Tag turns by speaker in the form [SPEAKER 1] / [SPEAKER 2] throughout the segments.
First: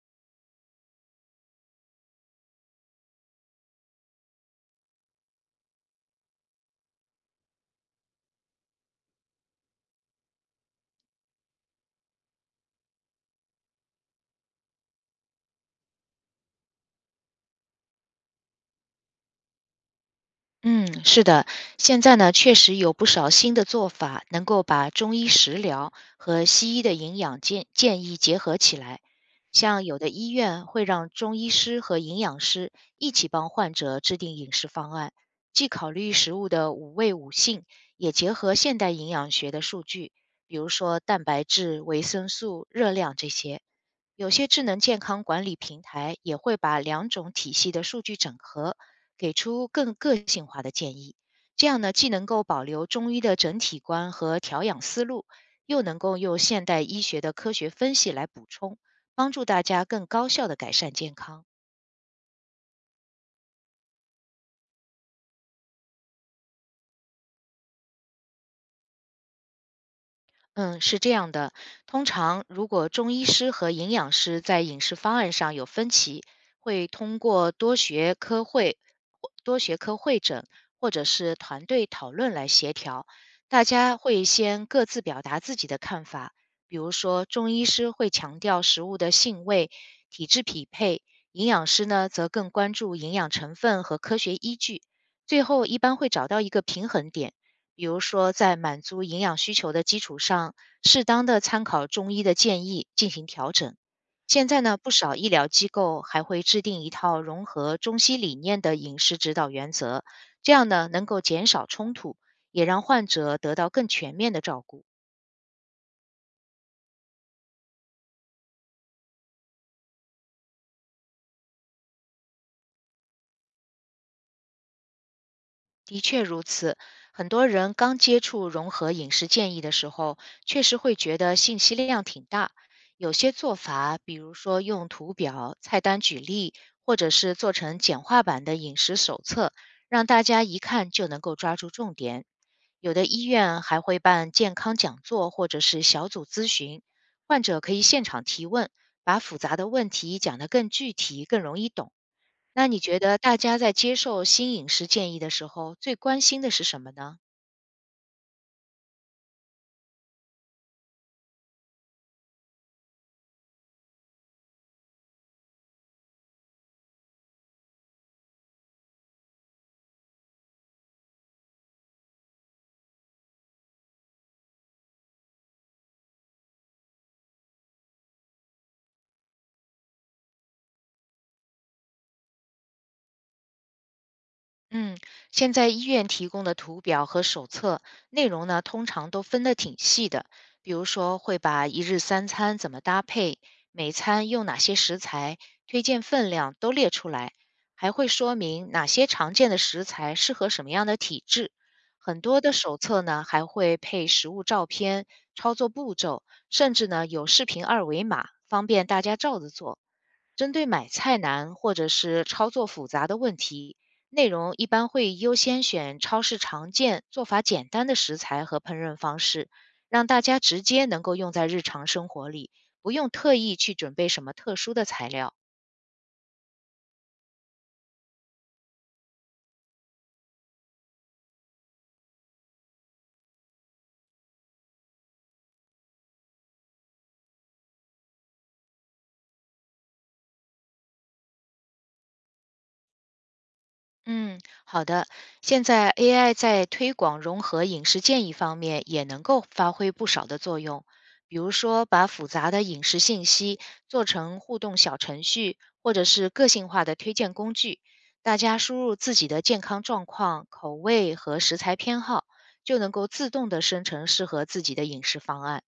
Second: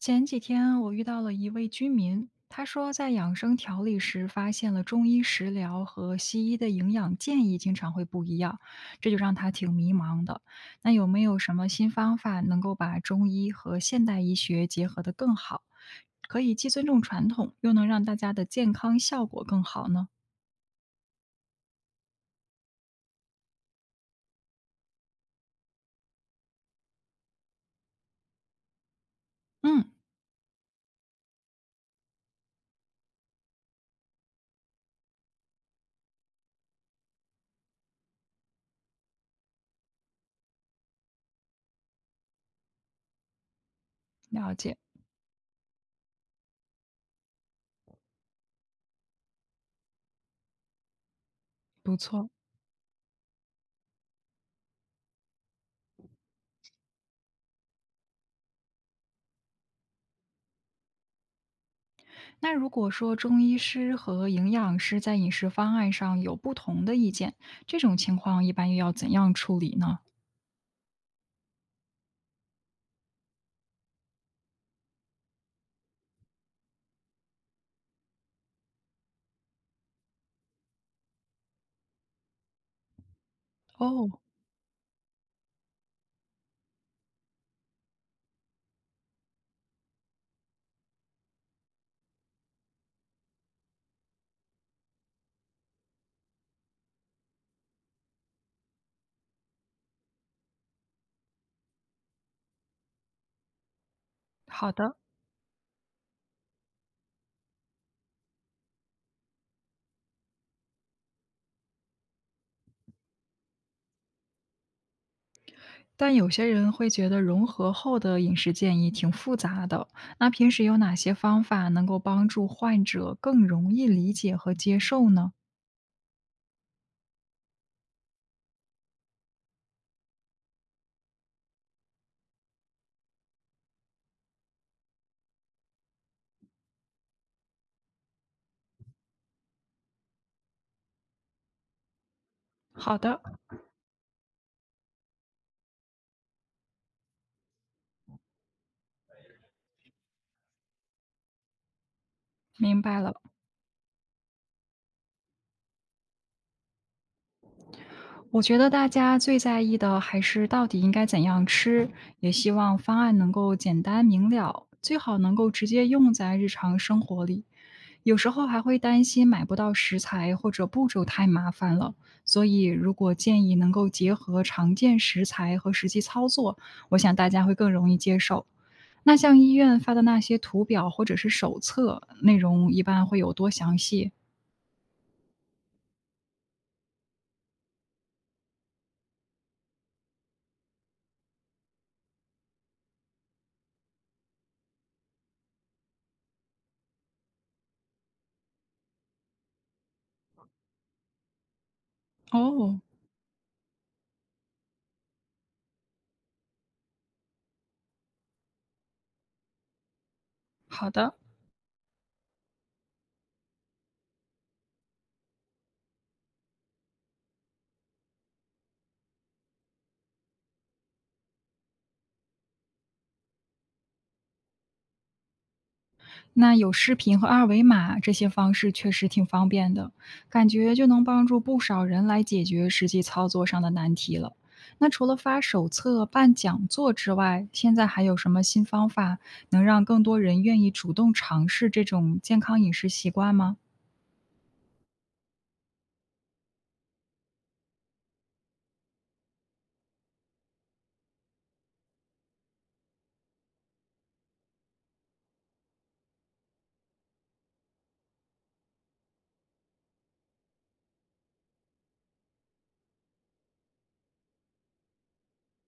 [SPEAKER 1] 前几天我遇到了一位居民，他说在养生调理时发现了中医食疗和西医的营养建议经常会不一样，这就让他挺迷茫的。那有没有什么新方法能够把中医和现代医学结合得更好，可以既尊重传统，又能让大家的健康效果更好呢？
[SPEAKER 2] 嗯，是的，现在呢，确实有不少新的做法，能够把中医食疗和西医的营养建议结合起来。像
[SPEAKER 1] 嗯，
[SPEAKER 2] 有的医院会让中医师和营养师一起帮患者制定饮食方案，既考虑食物的五味五性，也结合现代营养学的数据，比如说蛋白质、维生素、热量这些。有些
[SPEAKER 1] 了
[SPEAKER 2] 智
[SPEAKER 1] 解，
[SPEAKER 2] 能健康管理平台也会把两种体系的数据整合，给出更个性化的建议。这样呢，
[SPEAKER 1] 不
[SPEAKER 2] 既能
[SPEAKER 1] 错。
[SPEAKER 2] 够保留中医的整体观和调养思路，又能够用现代医学的科学分析来补充，帮助大家更高效的改善健康。
[SPEAKER 1] 那如果说中医师和营养师在饮食方案上有不同的意见，这种情况一般又要怎样处理呢？
[SPEAKER 2] 嗯，是这样的。通常，如果中医师和营养师在饮食方案上有分歧，会通过多学科会诊或者是团队讨论来协调。大家
[SPEAKER 1] 哦，
[SPEAKER 2] 会先各自表达自己的看法，比如说，中医师会强调食物的性味、体质匹配，营养师呢则更关注营养成分和科学依据。最后，一般会找到一个平衡点。比如说，在满足营养需求的基础上，适当的参考中医的建议进行调整。现在
[SPEAKER 1] 好
[SPEAKER 2] 呢，不
[SPEAKER 1] 的。
[SPEAKER 2] 少医疗机构还会制定一套融合中西理念的饮食指导原则，这样呢，能够减少冲突，也让患者得到更全面的照顾。
[SPEAKER 1] 但有些人会觉得融合后的饮食建议挺复杂的，那平时有哪些方法能够帮助患者更容易理解和接受呢？
[SPEAKER 2] 的确如此，很多人刚接触融合饮食建议的时候，确实会觉得信息量挺大。有些做法，比如说用图表、菜单举例，或者是做成简化版的饮食手册，让大家一看就能够抓住重点。有
[SPEAKER 1] 好
[SPEAKER 2] 的
[SPEAKER 1] 的，
[SPEAKER 2] 医院还会办健康讲座或者是小组咨询，患者可以现场提问，把复杂的问题讲得更具体、更容易懂。那你
[SPEAKER 1] 明
[SPEAKER 2] 觉
[SPEAKER 1] 白
[SPEAKER 2] 得
[SPEAKER 1] 了。
[SPEAKER 2] 大家在接受新饮食建议的时候，最关心的是什么呢？
[SPEAKER 1] 我觉得大家最在意的还是到底应该怎样吃，也希望方案能够简单明了，最好能够直接用在日常生活里。有时候还会担心买不到食材或者步骤太麻烦了，所以如果建议能够结合常见食材和实际操作，我想大家会更容易接受。那像医院发的那些图表或者是手册，内容一般会有多详细？
[SPEAKER 2] 嗯，现在医院提供的图表和手册内容呢，通常都分得挺细的。比如说，会把一日三餐怎么搭配，每餐用哪些食材，推荐分量都列出来，还会说明哪些常见的食材适合什么样的体质。很多的手
[SPEAKER 1] 哦，
[SPEAKER 2] 册呢，还会配食物照片、操作步骤，甚至呢有视频二维码，方便大家照着做。针对
[SPEAKER 1] 好
[SPEAKER 2] 买
[SPEAKER 1] 的。
[SPEAKER 2] 菜难或者是操作复杂的问题，内容一般会优先选超市常见、做法简单的食材和烹饪方式，让大家直接能够用在日常生活里，不用特意去准备什么特殊的材料。
[SPEAKER 1] 那有视频和二维码这些方式确实挺方便的，感觉就能帮助不少人来解决实际操作上的难题了。那除了发手册、办讲座之外，现在还有什么新方法能让更多人愿意主动尝试这种健康饮食习惯吗？
[SPEAKER 2] 嗯，好的。现在 AI 在推广融合饮食建议方面也能够发挥不少的作用，比如说把复杂的饮食信息做成互动小程序，或者是个性化的推荐工具，大家输入自己的健康状况、口味和食材偏好，就能够自动的生成适合自己的饮食方案。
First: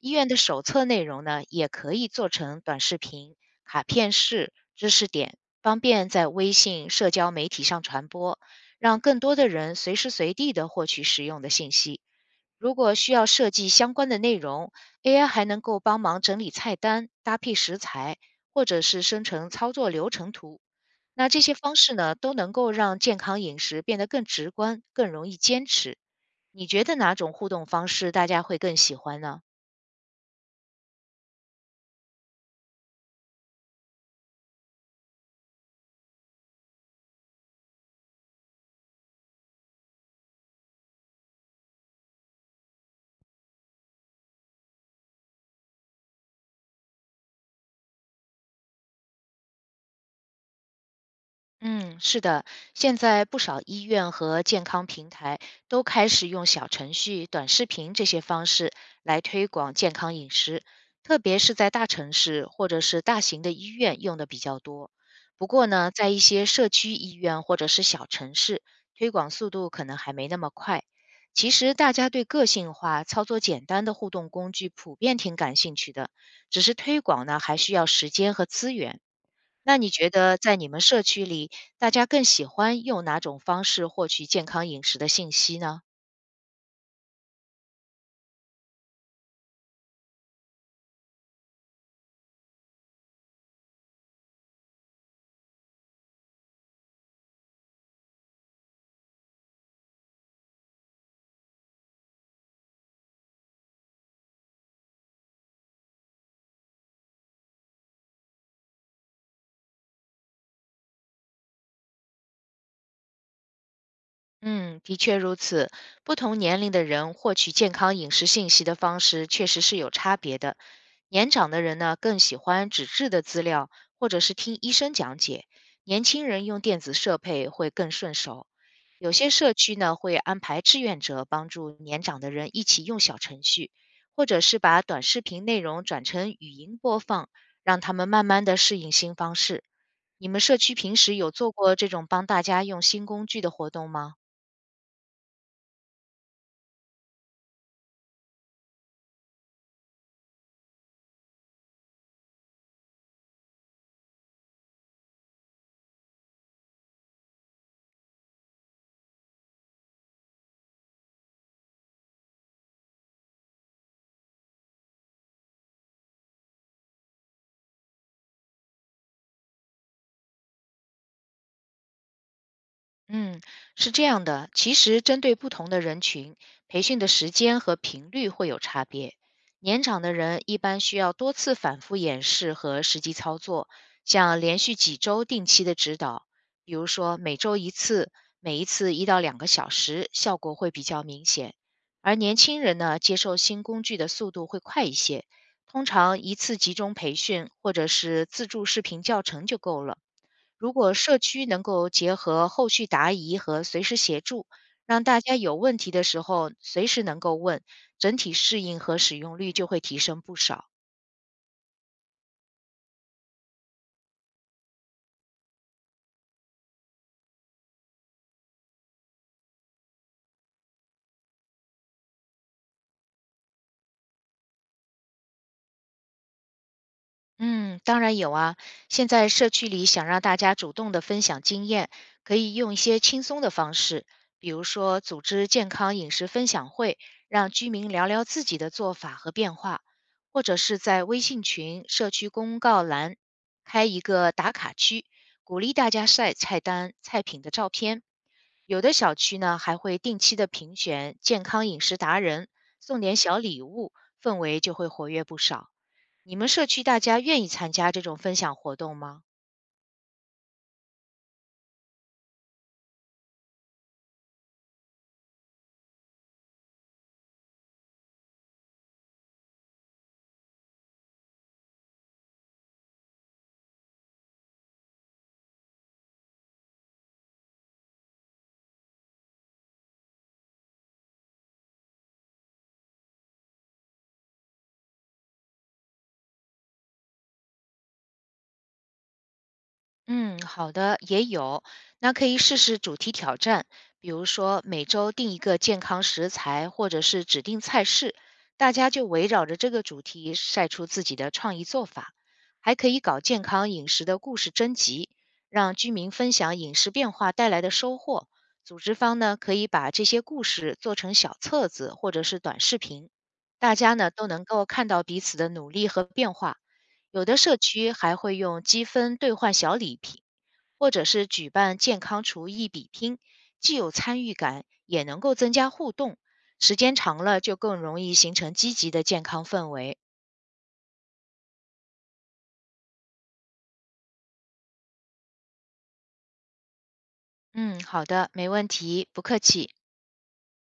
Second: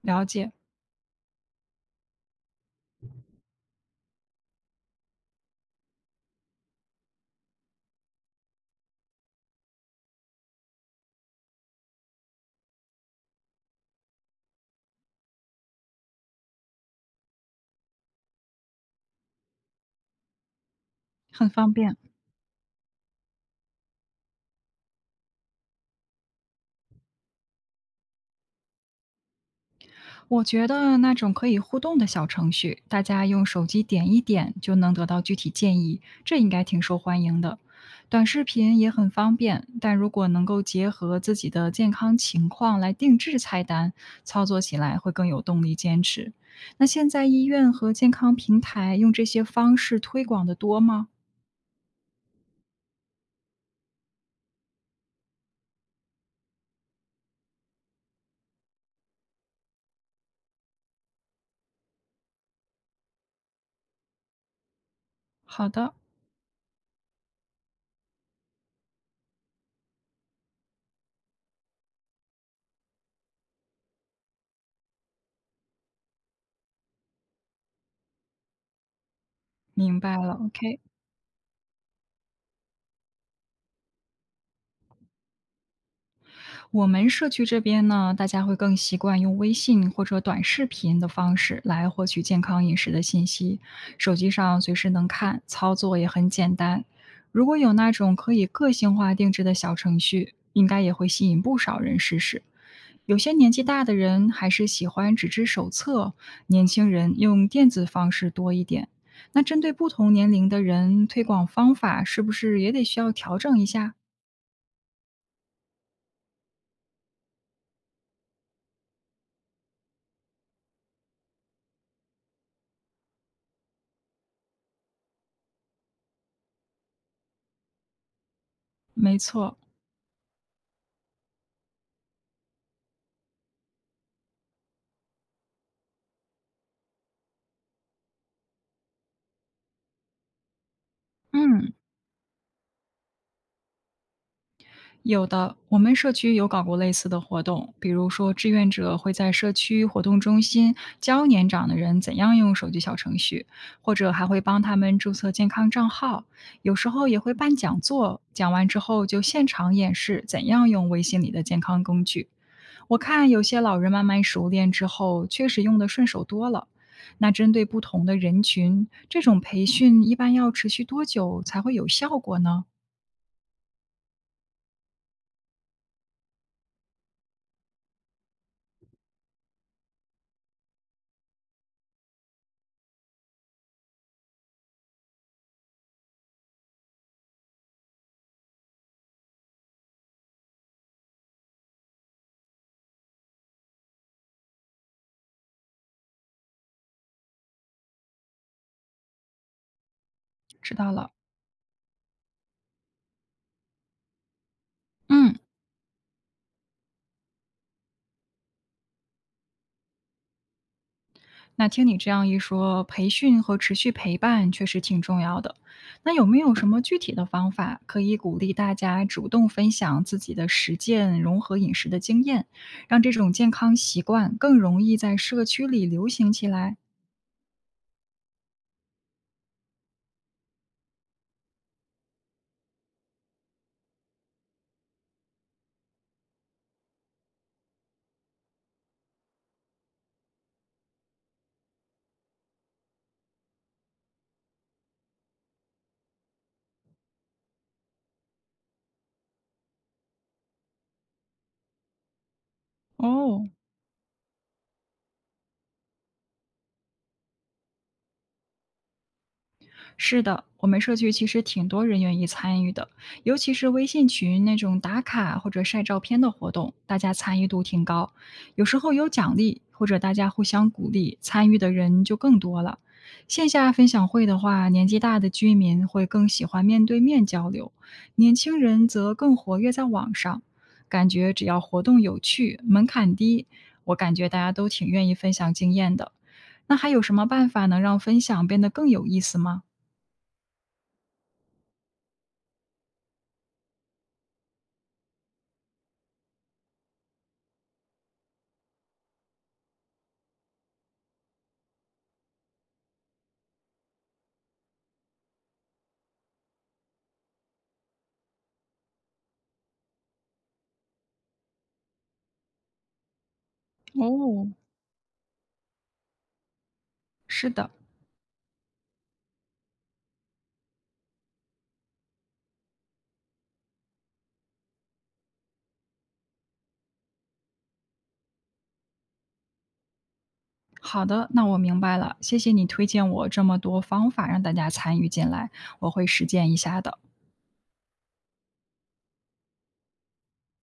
[SPEAKER 2] 医
[SPEAKER 1] 了
[SPEAKER 2] 院的
[SPEAKER 1] 解，
[SPEAKER 2] 手册内容呢，也可以做成短视频、卡片式知识点，方便在微信社交媒体上传播，让更多的人随时随地的获取实用的信息。如果需要设计相关的内容，AI 还能够帮忙整理菜单、搭配食材，或者是生成操作流程图。那这
[SPEAKER 1] 很
[SPEAKER 2] 些
[SPEAKER 1] 方
[SPEAKER 2] 方式
[SPEAKER 1] 便。
[SPEAKER 2] 呢，都能够让健康饮食变得更直观、更容易坚持。你觉得哪种互动方式大家会更喜欢呢？
[SPEAKER 1] 我觉得那种可以互动的小程序，大家用手机点一点就能得到具体建议，这应该挺受欢迎的。短视频也很方便，但如果能够结合自己的健康情况来定制菜单，操作起来会更有动力坚持。那现在医院和健康平台用这些方式推广的多吗？
[SPEAKER 2] 嗯，是的，现在不少医院和健康平台都开始用小程序、短视频这些方式来推广健康饮食，特别是在大城市或者是大型的医院用的比较多。不
[SPEAKER 1] 好
[SPEAKER 2] 过呢，
[SPEAKER 1] 的，
[SPEAKER 2] 在一些社区医院或者是小城市，推广速度可能还没那么快。其实大家对个性化、操作简单的互动工具普遍挺感兴趣的，只是推广呢还需要时间和资源。那你
[SPEAKER 1] 明
[SPEAKER 2] 觉
[SPEAKER 1] 白了。
[SPEAKER 2] 得在你
[SPEAKER 1] OK。
[SPEAKER 2] 们社区里，大家更喜欢用哪种方式获取健康饮食的信息呢？
[SPEAKER 1] 我们社区这边呢，大家会更习惯用微信或者短视频的方式来获取健康饮食的信息，手机上随时能看，操作也很简单。如果有那种可以个性化定制的小程序，应该也会吸引不少人试试。有些年纪大的人还是喜欢纸质手册，年轻人用电子方式多一点。那针对不同年龄的人，推广方法是不是也得需要调整一下？
[SPEAKER 2] 嗯，的确如此。不同年龄的人获取健康饮食信息的方式确实是有差别的。年长的人呢，更喜欢纸质的资料，或者是听医生讲解；年轻人用电子设备会更顺手。有
[SPEAKER 1] 没
[SPEAKER 2] 些社
[SPEAKER 1] 错，
[SPEAKER 2] 区呢会安排志愿者帮助年长的人一起用小程序，或者是把短视频内容转成语音播放，让他们慢慢的适应新方式。你们社区平时有做
[SPEAKER 1] 嗯。
[SPEAKER 2] 过这种帮大家用新工具的活动吗？
[SPEAKER 1] 有的，我们社区有搞过类似的活动，比如说志愿者会在社区活动中心教年长的人怎样用手机小程序，或者还会帮他们注册健康账号。有时候也会办讲座，讲完之后就现场演示怎样用微信里的健康工具。我看有些老人慢慢熟练之后，确实用的顺手多了。那针对不同的人群，这种培训一般要持续多久才会有效果呢？
[SPEAKER 2] 嗯，是这样的，其实针对不同的人群，培训的时间和频率会有差别。年长的人一般需要多次反复演示和实际操作，像连续几周定期的指导，比如说每周一次，每一次一到两个小时，效果会比较明显。而年轻人呢，接受新工具的速度会快一些，通常一次集中培训或者是自助视频教程就够了。
[SPEAKER 1] 知
[SPEAKER 2] 如
[SPEAKER 1] 道
[SPEAKER 2] 果
[SPEAKER 1] 了，
[SPEAKER 2] 社区能够结合后续答疑和随时协助，让大
[SPEAKER 1] 嗯。
[SPEAKER 2] 家有问题的时候随时能够问，整体适应和使用率就会提升不少。
[SPEAKER 1] 那听你这样一说，培训和持续陪伴确实挺重要的。那有没有什么具体的方法可以鼓励大家主动分享自己的实践融合饮食的经验，让这种健康习惯更容易在社区里流行起来？
[SPEAKER 2] 嗯，当然有啊。现在社区里想让大家主动的分享经验，可以用一些轻松的方式，比如说组织健康饮食分享会，让居民聊聊自己的做法和变化，或者是在微信群、社区公告栏开一个打卡区，鼓励大家晒菜单、菜品的照片。有的小区呢，还会定期的评选健康饮食达人，送点小
[SPEAKER 1] 哦，
[SPEAKER 2] 礼物，氛围就会活跃不少。你们社区大家愿意参加这种分享活动吗？
[SPEAKER 1] 是的，我们社区其实挺多人愿意参与的，尤其是微信群那种打卡或者晒照片的活动，大家参与度挺高。有时候有奖励，或者大家互相鼓励，参与的人就更多了。线下分享会的话，年纪大的居民会更喜欢面对面交流，年轻人则更活跃在网上。感觉只要活动有趣，门槛低，我感觉大家都挺愿意分享经验的。那还有什么办法能让分享变得更有意思吗？
[SPEAKER 2] 嗯，好的，也有。那可以试试主题挑战，比如说每周定一个健康食材，或者是指定菜式，大家就围绕着这个主题晒出自己的创意做法。还可以搞健康饮食的故事征集，让居民分享饮食变化带来的收获。组织方呢，可以把这些故事做成小册子或者是短视频，大家呢都能
[SPEAKER 1] 哦，
[SPEAKER 2] 够看到彼此的努力和变化。有的
[SPEAKER 1] 是
[SPEAKER 2] 社
[SPEAKER 1] 的，
[SPEAKER 2] 区还会用积分兑换小礼品，或者是举办健康厨艺比拼，既有参与感，也能够增加互动。时间长了，就更容易形成积极的健康氛围。
[SPEAKER 1] 好的，那我明白了，谢谢你推荐我这么多方法让大家参与进来，我会实践一下的。
[SPEAKER 2] 嗯，好的，没问题，不客气。